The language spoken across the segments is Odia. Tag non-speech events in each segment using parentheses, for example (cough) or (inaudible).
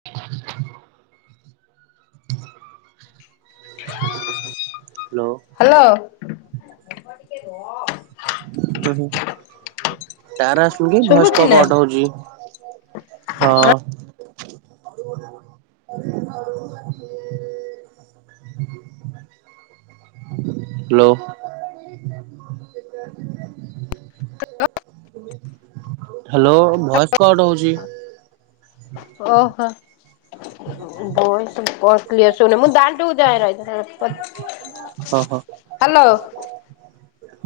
(unintelligible) Hello hello. ଏପ ଟିକେ ରୁହ। ହାଲୋ। ତାରାଶୁଙ୍ଗି ଶୁଭୁଛି ଭୟସ୍କ ନା? କଟ ହଉଛି ହଁ। (unintelligible) ହ (inaudible) ହାଲୋ। (unintelligible) ହ୍ୟାଲୋ ଭଏସ କଟ ହଉଛି। ଓହ। ଭଏସ କ୍ଲିଅର ଶୁୁଭୁୁନି, ମୁଁ ଦାଣ୍ଡକୁ ଯାଏ ରହିଥା। ଅଁହଁ। Hello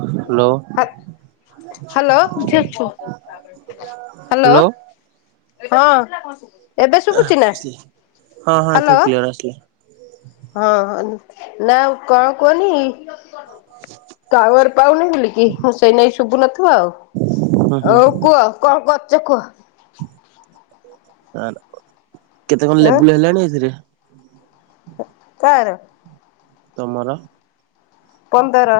hello. ହ୍ୟାଲୋ କି ଅଛୁ? ହାଲୋ। ହଁ ଏବେ ଶୁଭୁଛି ନା ହଁ ହଁ ଏଥର ହାଲୋ। କ୍ଲିୟର ଆସିଲା। ହଁ ହଁ ନା କଣ କୁହନି ଟାୱର ପାଉନି ବୋଲିକି ହଁ ସେଇ ନାଇ ଶୁଭୁ ନଥିବ, ହୁଁ ହୁଁ। ଆଉ ହଉ କୁହ କଣ ଚୁଖୁ (unintelligible) ଆ କେତେ କଣ ଲେବୁଲ ହେଲାଣି ଏଥିରେ କାହାର। ତମର ପନ୍ଦର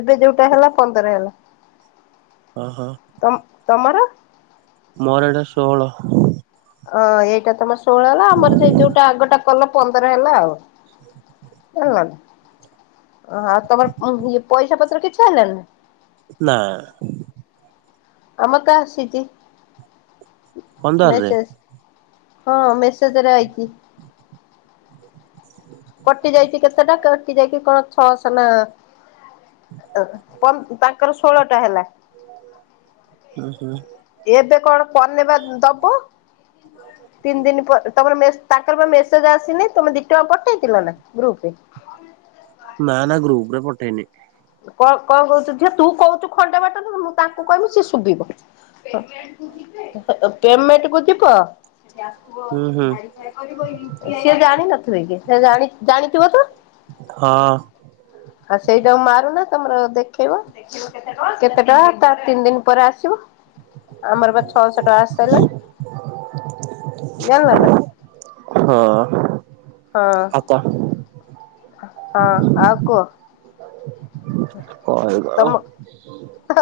ଏବେ ଯୋଉଟା ହେଲା ପନ୍ଦର ହେଲା। ଓହୋ। ତମ ତମର ମୋର ଏଡା ଷୋହଳ ହଁ ଏଇଟା ତମର ଷୋହଳ ହେଲା, ଆମର ସେ ଯୋଉଟା ଆଗଟା କଲ ପନ୍ଦର ହେଲା ଆଉ। ଆଲା ହଁ ଆଉ ତମର ପଇସା ପତ୍ର କିଛ ଆଇଲାନି ନା ନାଁ ଆମ କା ଆସିଛି ପନ୍ଦରରେ। ମେସେଜ୍ ହଁ ମେସେ ସେଥେରେ ଆଇଚି। କଟି ଯାଇଛି କେତେଟା କଟି ଯାଇଛିି କଣ ଛଅଶ ନା ପନ ତାଙ୍କର ଷୋହଳ ଟା ହେଲା। ହୁଁ। ହୁଁ। ଏବେ କଣ ପନେବା ଦବୁ? ତିନି ଦିନ ପରେ ତମର ମେସେ ତାଙ୍କର ବା ମେସେଜ ଆସିନି। ତମେ ଦି ଟଙ୍କା ପଠେଇଥିଲ ନା ଗ୍ରୁପରେ? ନା ନା ଗ୍ରୁପରେ ପଠେଇନି। କଣ କଣ କହୁଛୁ ଝିଅ ତୁ କହୁଛୁ ଖଣ୍ଡେ ବାଟରେ ମୁଁ ତାଙ୍କୁ କହିବି ସିଏ ଶୁଭିବ? ପେମେଣ୍ଟ କୁ ଯିବେ, ପେମେଣ୍ଟ କୁ ଯିବ ହୁଁ ହୁଁ। ସେ ଜାଣିିନଥିବେ କି ସେ ଜାଣି ଜାଣିଥିବ ତ? ହଁ ଆଉ ସେଇଟା କୁ ମାର ତମର ଦେଖେଇବ କେତେ ଟଙ୍କା ତା ତିନି ଦିନ ପରେ ଆସିବ। ଆମର ବା ଛଅଶହ ଟଙ୍କା ଆସି ସାଇଲାଣି। ହଁ ହଁ ଆଉ କଣ? ହଁ ଆଉ କୁଅ। କହିବା ଆଉ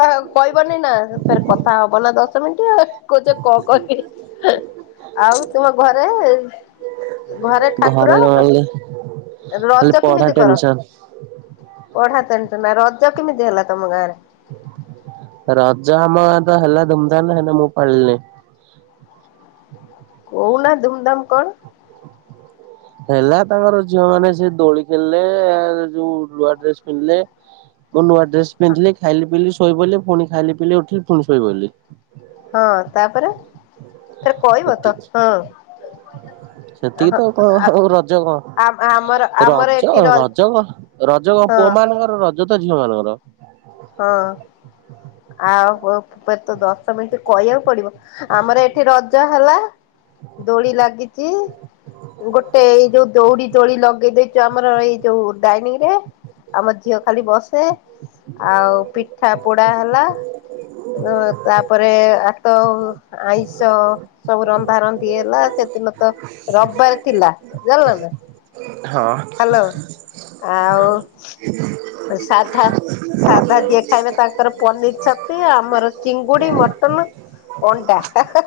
ଆଉ କହିବନି ନା ଫେର୍ କଥା ହବ ନା ଦଶ ମିଣ୍ଟି ଆଉ କହୁଚ କଣ କହିବି? ଆଉ ତୁମ ଘରେ ଘରେ ଠାକୁର ଖାଲି ରଜ ପଢା କେମିତି କର? ଟେନସନ। ପଢାତେନ ତ ନା ରଜ କେମିତି ହେଲା ତମ ଗାଁ ରେ? ରଜ ଆମ ଗାଁରେ ତ ହେଲା ଧୁମଧାମ ହେଲେ ମୁଁ ପାଳିଲିନି। କହୁନା ଧୁମଧାମ କଣ? ହେଲା ତାଙ୍କର ଝିଅ ମାନେ ସେ ଦୋଳି ଖେଳିଲେ ଯୋଉ ଲୁଆ ଡ୍ରେସ ପିନ୍ଧିଲେ ମୁଁ ନୂଆ ଡ୍ରେସ ପିନ୍ଧିଲି ଖାଇଲି ପିିଇଲି ଶୋଇପଇଲି ପୁଣି ଖାଇଲି ପିଇଲି ଉଠିଲି ପୁଣି ଶୋଇପଇଲି। ହଁ ତାପରେ ଫେର କହିବ ତ ଏତିକି ହଁ। ସେତିକି ହଁ ତ ଆଉ କଣ ଆଉ ରଜ କଣ? ଆ ଆମର ଆମର ରଜ ଏଠି ର ରଜ କ ରଜ କଣ ହଁ ପୁଅ ମାନଙ୍କର ରଜ ତ ଝିଅ ମାନଙ୍କର। ହଁ ଆଉ ପ ପେର ତ ଦଶ ମିନିଟ କହିବାକୁ ପଡିବ ଆମର ଏଠି ରଜ ହେଲା ଦୋଳି ଲାଗିଚି ଗୋଟେ ଏଇ ଯୋଉ ଦଉଡି ଦୋଳି ଲଗେଇ ଦେଇଚୁ ଆମର ଏଇ ଯୋଉ ଡାଇନିଂ ରେ ଆମର ଝିଅ ଖାଲି ବସେ ଆଉ ପିଠା ପୋଡା ହେଲା ତାପରେ ଆ ତ ଆଇଁଷ ସବୁ ରନ୍ଧାରନ୍ଧି ହେଲା ସେ ଦିନ ତ ରବିବାର ଥିଲା ଜାଣିଲ ନା। ହଁ। ହ୍ୟାଲୋ ଆଉ ସାଧା ସାଧା ଯିଏ ଖାଇବେ ତା ଙ୍କର ପନିର, ଛତି ଆମର ଚିଙ୍ଗୁଡି, ମଟନ, ଅଣ୍ଡା ହେ-ହେ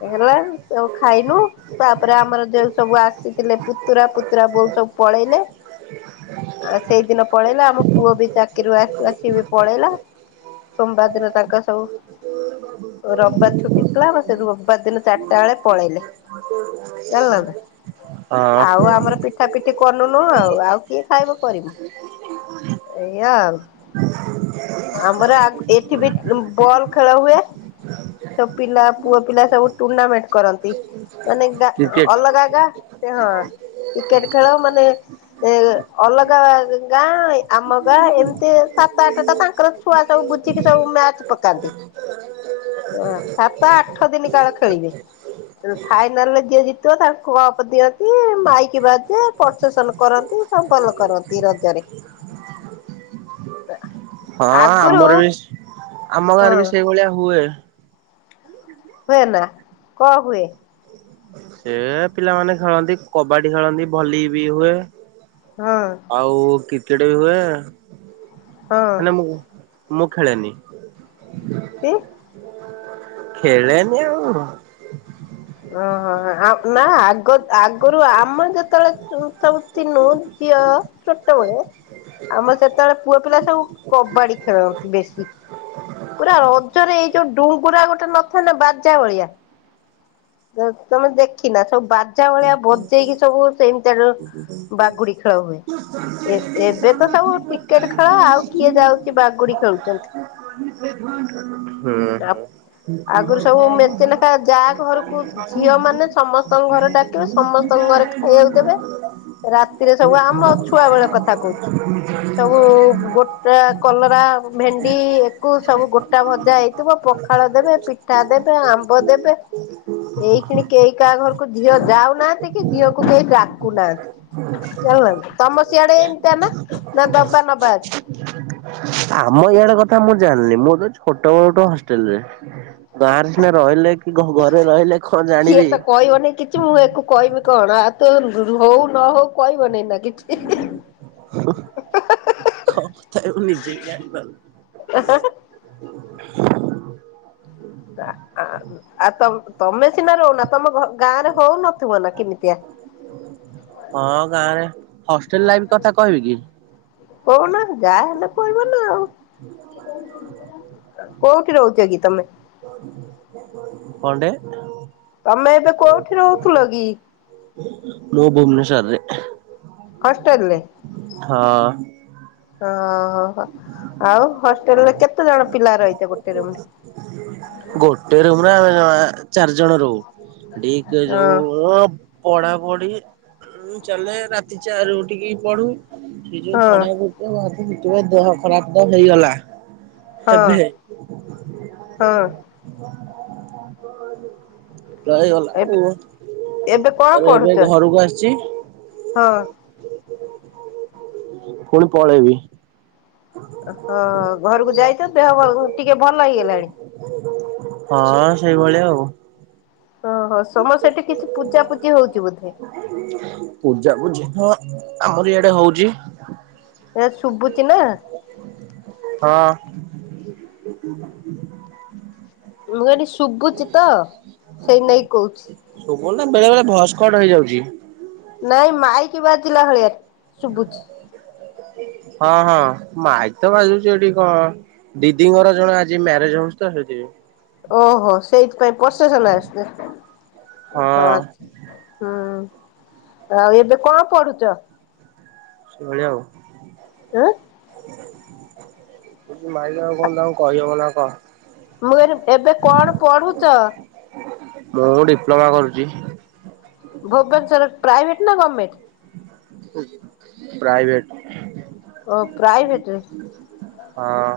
ହେଇଗଲା ଯୋଉ ଖାଇନୁ ତାପରେ ଆମର ଯୋଉ ସବୁ ଆସିଥିଲେ ପୁତୁରା ପୁତୁରା ବୋଉ ସବୁ ପଳେଇଲେ ଆଉ ସେଇଦିନ ପଳେଇଲା ଆମ ପୁଅ ବି ଚାକିରୀରୁ ଆସ ଆସ ବି ପଳେଇଲା। ସୋମବାର ଦିନ ତାଙ୍କର ସବୁ ରବିବାର ଛୁଟି ଥିଲା ବା ସେ ରବିବାର ଦିନ ଚାରିଟା ବେଳେ ପଳେଇଲେ। ଜାଣିଲ ନା। ହଁ। ଆଉ ଆମର ପିଠା ପିଠି କଲୁନୁ ଆଉ ଆଉ କିଏ ଖାଇବା କରିମୁ ଏଇଆ ଆଉ। ଆମର ଆ ଏଠି ବି ବଲ ଖେଳ ହୁଏ। ସବୁ ପିଲା ପୁଅ ପିଲା ସବୁ ଟୁର୍ଣ୍ଣାମେଣ୍ଟ କରନ୍ତି। ମାନେ ଗ କ୍ରିକେଟ ଅଲଗା ଗା ସେ ହଁ କ୍ରିକେଟ ଖେଳ ମାନେ ଏ ଅଲଗା ଗାଁ ଆମ ଗାଁ ଏମିତି ସାତ ଆଠ ଟା ତାଙ୍କର ଛୁଆ ସବୁ ଗୁଝିକି ସବୁ ମ୍ୟାଚ ପକାନ୍ତି। ହଁ। ଓ ସାତ ଆଠ ଦିନ କାଳ ଖେଳିବେ ଫାଇନାଲ ରେ ଯିଏ ଜିତିବ ତାଙ୍କୁ କପ ଦିଅନ୍ତି ମାଇ ଶିବା ଯେ ପ୍ରଶାସନ କରନ୍ତି ସମ୍ପଲ କରନ୍ତି ରଜରେ (inaudible) ହଁ ଆଗରୁ ଆମର ବି ଆମ ହଁ ଗାଁରେ ବି ସେଇଭଳିଆ ହୁଏ। ହୁଏ ନା କଣ ହୁଏ? ଏ ପିଲାମାନେ ଖେଳନ୍ତି, କବାଡି ଖେଳନ୍ତି ଭଲି ବି ହୁଏ ହଁ ଆଉ କି କିଡେ ବି ହଁ ହୁଏ ମୁଁ ମୁଁ ଖେଳେନି। କି? ଖେଲେନି ଆଉ। ଓ ହୋ ନା ଆଗ ଆ ଗୁରୁ ଆମର ଯେତେବେଳେ ସବୁ ତି ନୁ ଝିଅ ଛୋଟବେଳେ ଆମର ସେତେବେଳେ ପୁଅ ପିଲା ସବୁ କବାଡି ଖେଳନ୍ତି ବେଶୀ। ପୁରା ରଜରେ ଏଇ ଯୋଉ ଡୁଙ୍ଗୁରା ଗୋଟେ ନଥାଏ ନା ବଜା ଭଳିଆ ତମେ ଦେଖି ନା ସବୁ ବାଧ୍ୟ ବଞ୍ଚା ଭଳିଆ ବଞ୍ଚେଇକି ସବୁ ସେମିତିଆଡୁ ବାଗୁଡି ଖେଳ ହୁଏ, ଏବେ ତ ସବୁ ଟିକେଟ ଖେଳ ଆଉ କିଏ ଯାଉଛି ବାଗୁଡି ଖେଳୁଛନ୍ତି। ହୁଁ। ଆଗରୁ ସବୁ ମେଚେ ଲେଖା ଯାହା ହଁ। ଘରକୁ ଝିଅ ମାନେ ସମସ୍ତଙ୍କ ଘରେ ଡାକିବ ସମସ୍ତଙ୍କ ଘରେ ଖାଇବାକୁ ଦେବେ ରାତିରେ ସବୁ ଆମ ଛୁଆ ବେଳେ କଥା କହୁଛୁ। ସବୁ ଗୋଟା କଲରା ଭେଣ୍ଡି ଏକୁ ସବୁ ଗୋଟା ଭଜା ହେଇଥିବ ପଖା ପିଠା ଦେବେ ଆମ୍ବ ଦେବେ ଏଇ କେ କାହା ଘରକୁିଅ ଯ ଖାଉନାହାନ୍ତି କି ଝିଅକୁ କେ ଡାକୁନାହାନ୍ତି। ତମ ଶିଆଡେ ଏମତି ନା ନା ଦବା ନବାଛି ଆମ ଇଆଡେ କ କ ମୁଁ ଜାଣିଲି ମୁଁ ଛୋଟ ବ ଗୋଟ ହଷ୍ଟେଲ ରେ ଗାଁରେ ସିନା ରହିଲେ। କି ଘରେ ରହିଲେ କଣ ସିଏ ଜାଣିବି। ତ କହିବନି କିଛି ମୁଁ ୟାକୁ କହିବି କଣ ଆଉ ତ ହଉ ନ ହଉ କହିବ ନାଇଁ ନା କିଛି? କ କଥା ମୁ ନିଜେ ବି ଜାଣିପାରୁନି। (inaudible) ଆଉ ତ ତମେ ସିନା ରହୁନା ତମ ଗାଁ ରେ ହଉନଥିବ ନା କେମିତି? ହଁ ଗାଁ ରେ ହଷ୍ଟେଲ ଲାଇଫ କଥା କହିବି କି? କଉନା ଯା ହେଲେ ପିବ ନା ଆଉ। କୋଉଠି ରହୁଛ କି ତମେ? କଣ୍ଡେ? ତମେ ଏବେ କୋଉଠି ରହୁଥିଲ କି? ମୁଁ ଭୁବନେଶ୍ୱର ରେ। ହଷ୍ଟେଲ ରେ? ହଁ। ଓହୋ ହୋ ଆଉ ହଷ୍ଟେଲରେ କେତେ ଜଣ ପିଲା ରହିଥା ଗୋଟେ? ରୁମରେ? ଗୋଟେ ରୁମରେ ଆମେ ଯାମ ଚା ଜଣ ରହୁ, ହେଟି ଯଉ ହଁ ପଢାପଢି ଚାଲେ ରାତି ଚାରି ଉଠିକି ପଢୁ। ସେ ଯୋଉ ହଁ ପଢ ମା ଦେହ ଖରାପ ତ ହେଇଗଲା ହଁ ହେବେ ହଁ ହ। ରହିଗଲା ଏବେ ଏବେ କଣ ଉ ପଢୁଛ? ଏବେ ଘରକୁ ଆସିଛି। ହଁ। ପୁଣି ପଳେଇବି। ହଁ ଘରକୁ ଯାଇ ତ ଦେହ ଅ ଟିକେ ଭଲ ହେଇଗଲାଣି? ହଁ ସେଇଭଳିଆ ଆଉ। ଓହୋ ସମସ୍ତେ ସେଠି କିଛି ପୂଜା ପୂଜି ହଉଛି। ବୋଧେ ପୂଜା ପୂଜି ହଁ ଆମର ଇଆଡେ ହଉଛି। ଏ ଶଭୁଛି ନା? ହଁ। ମୁଁ କହିଲି ଶୁଭୁଛି ତ ସେଇ ନାକି କହୁଛି। କଣ ନା ବେଳେ ବେଳେ ଭଏସ୍ କଟ ହେଇଯାଉଛି। ନାଇଁ ମାଇକି ବାଜିଲା ଭଳିଆ। ଶୁଭୁଛି। ହଁ ହଁ ମାଇ ସେ ବାଜୁଛି ଏଠି କଣ ଦିଦିଙ୍କର ଜଣେ ଆଜି ମ୍ୟାରେଜ ହଉଛି ତ ସେଇଥି ପାଇଁ। ଓହୋ ସେଇଥିପାଇଁ ପସେସନ୍ ଆସୁଛି। ଓହୋ ହଁ। ଆଛା ହୁଁ ଆଉ ଏବେ କଣ ପଢୁଛ? ସେଭଳିଆ ଆଉ। ଆଁ, ମାଇଲ ଆଉ କଣ ତାଙ୍କୁ କହିହବ ନା କଣ। ମୁଁ ଏଇନେ ଏବେ କଣ ପଢୁଚ? ମୁଁ ଡିପ୍ଲୋମା କରୁଚି। ଭୋବନେସର ପ୍ରାଇଭେଟ ନା ଗମେଣ୍ଟ। ପ୍ରାଇଭେଟ ଓ ପ୍ରାଇଭେଟରେ, ହଁ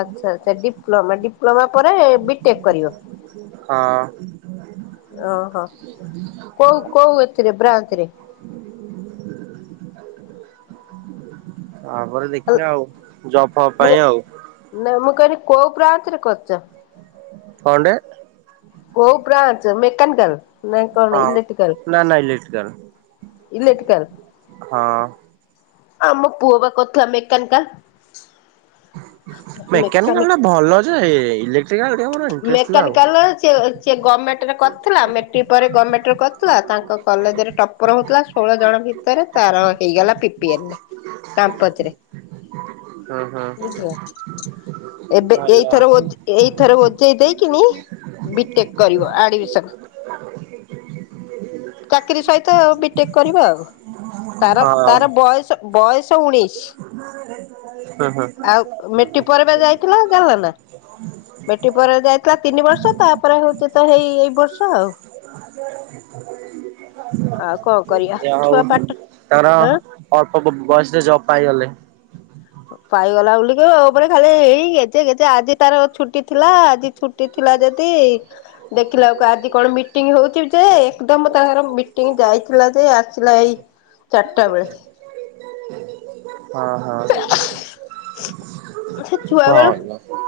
ଆଚ୍ଛା ଆଚ୍ଛା ଡିପ୍ଲୋମା ଡିପ୍ଲୋମା ପରେ ବିଟେକ୍ କରିବ। ହଁ ଓହୋ କୋଉ କୋଉ ଏଥିରେ ବ୍ରାନଚରେ? ତାପରେ ଦେଖିବା ଆଉ ଜବ ଫବ ପାଇଁ ଆଉ କହେ କୋଉ ପ୍ରାନ୍ତରେ କରୁଛ? କଣ୍ଟେ କୋଉ ବ୍ରାଞ୍ଚ ମେକାନିକାଲ ନା କଣ ହଁ ଇଲେକ୍ଟ୍ରିକଲ୍? ନା ନା ଇଲେକ୍ଟ୍ରିକାଲ ଇଲେଟିକାଲ୍ ହଁ। ଆମ ପୁଅବା କଥିଲା ମେକାନିକାଲ। ମେକାନିକାଲ ଟା ମେକାନିକ ଭଲ ଯେ ଇଲେକ୍ଟ୍ରିକାଲ ଟିକେ ମୋର ଇଣ୍ଟରେଷ୍ଟ ଥିଲା ଆଉ ମେକାନିକାଲ ଚିଏ ସିଏ ଗମେଣ୍ଟରେ କରିଥିଲା ମେଟ୍ରିକ୍ ପରେ ଗମେଣ୍ଟରେ କରିଥିଲା ତାଙ୍କ କଲେଜରେ ଟପର ହେଉଥିଲା ଷୋହଳ ଜଣ ଭିତରେ ତାର ହେଇଗଲା ପିପିଏନ ରେ କାମ୍ପଚ ରେ। ହୁଁ ହୁଁ। ବୁଝିଲା ଏବେ ଭଲ ଏଇଥର ହଉ ଏଇଥର ହୋ ଦେଇକିନି ବିଟେକ୍ କରିବ ଆଡମିଶ ଚାକିରୀ ସହିତ ବିଟେକ୍ କରିବା ଆଉ ତାର ହଁ ତାର ବୟସ ବୟସ ଉଣେଇଶ ହୁଁ ଯାଇଥିଲା ଜାଣିଲ ନା ହୁଁ। ମେଟ୍ରିକ ପରେ ଯାଇଥିଲା ତିନି ବର୍ଷ ତାପରେ ହଉଛି ତ ହେଇ ଏଇ ବର୍ଷ ଆଉ ଆ ଯାହା ହଉ ତାର ହଁ ଅଳ୍ପ ବୟସରେ ଜବ ପାଇଗଲେ। ପାଇଗଲା ବୁଲିକି ଉପରେ ଖାଲି ଗେଜେ ଗେଜେ ଆଜି ତାର ଛୁଟି ଥିଲା ଆଜି ଛୁଟି ଯଦି ଦେଖିଲା ବକୁ ଆଜି କଣ ମିଟିଂ ହଉଛି ଯେ ଏକଦମ ତାଙ୍କର ମିଟିଂ ଯାଇଛି ଥିଲା ଯେ ଆସିଲା ଏଇ ଚାରିଟା ବେଳେ। ହଁ ହଁ। ସେ ଛୁଆ ବେଳୁ ଭଲ ତ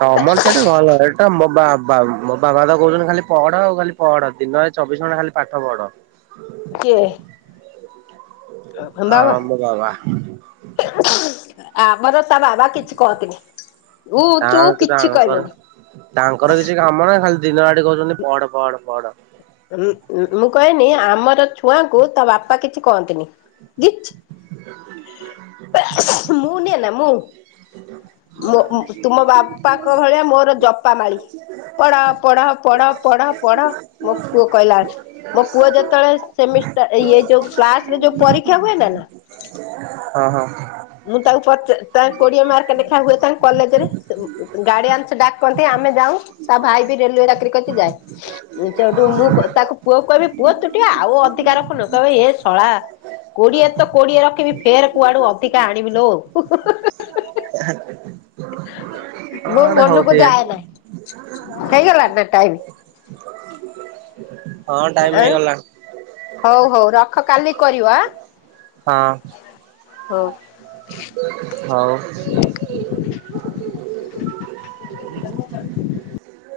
ତମର ସେଠି ଭଲ ଏଇଟା ମୋ ବା ବାବ ମୋ ବାବା ତ କହୁଛନ୍ତି ଖାଲି ପଢ ଆଉ ଖାଲି ପଢ ଦିନରେ ଚବିଶ ଘଣ୍ଟା ଖାଲି ପାଠ ପଢ। କିଏ? ହଁ ବାବା ଆମ ବାବା। ଆମର ତା ବାବା କିଛି କହତିନି। ତା ତାଙ୍କର ତାଙ୍କର କିଛି କାମ ନାହିଁ ଖାଲି ଦିନ ଆଡେ କହୁଛନ୍ତି ପଢ଼ ପଢ଼ ପଢ଼। ଉଁ ମୁଁ କହିନି ଆମର ଛୁଆଙ୍କୁ ତା ବାପା କିଛି କହନ୍ତିନି। ହ (inaudible) ମୁଁ ନିଏନା ମୁଁ? ତୁମ ବାପାଙ୍କ ଭଳିଆ ମୋର ଜପା ମାାଳି। ପଢା ପଢା ପଢା ପଢ ପଢ ମୋ ପୁଅ କହିଲା ମୋ ପୁଅ ଯେତେବେଳେ ସେମିଷ୍ଟା ଇଏ ଯୋଉ କ୍ଲାସରେ ଯୋଉ ପରୀକ୍ଷା ହୁଏ ନା ନା ହଁ ହଁ। ମୁଁ ତାକୁ ପ ତେ କୋଡିଏ ମାର୍କ ଲେଖା ହୁଏ ତାଙ୍କ କଲେଜରେ ଉ ଟ ଗାଡିଆନସ ଡାକନ୍ତି ଆମେ ଯାଉ। ଖାଇ ପିଇ ରେଲୱେ ଚାକିରି କରିଚି ଯାଏ ସେଠୁ ମୁଁ ତାକୁ ପୁଅକୁ କହିବି ପୁଅ ତୁ ଟିକିଏ ଆଉ ଅଧିକା ର ହଇଲୋ ଏ ଶଳା କୋଡିଏରେ ତ କୋଡିଏ ରଖିବି ଫେର କୁଆଡୁ ଅ (unintelligible) ଆଣିବି ଲୋ। ମୋ ହଁ ଗୋଟେ ମନୁକୁ ଯାଆ ହଉଥିବେ ଆଇଲ ହେଇଗଲା ନା ଟାଇମ୍? ହଁ ଟାଇମ ହେଇଗଲା। ହଉ ହଉ ରଖ କାଲି କରିବା। ହଁ। ହଉ। ହଉ। (inaudible)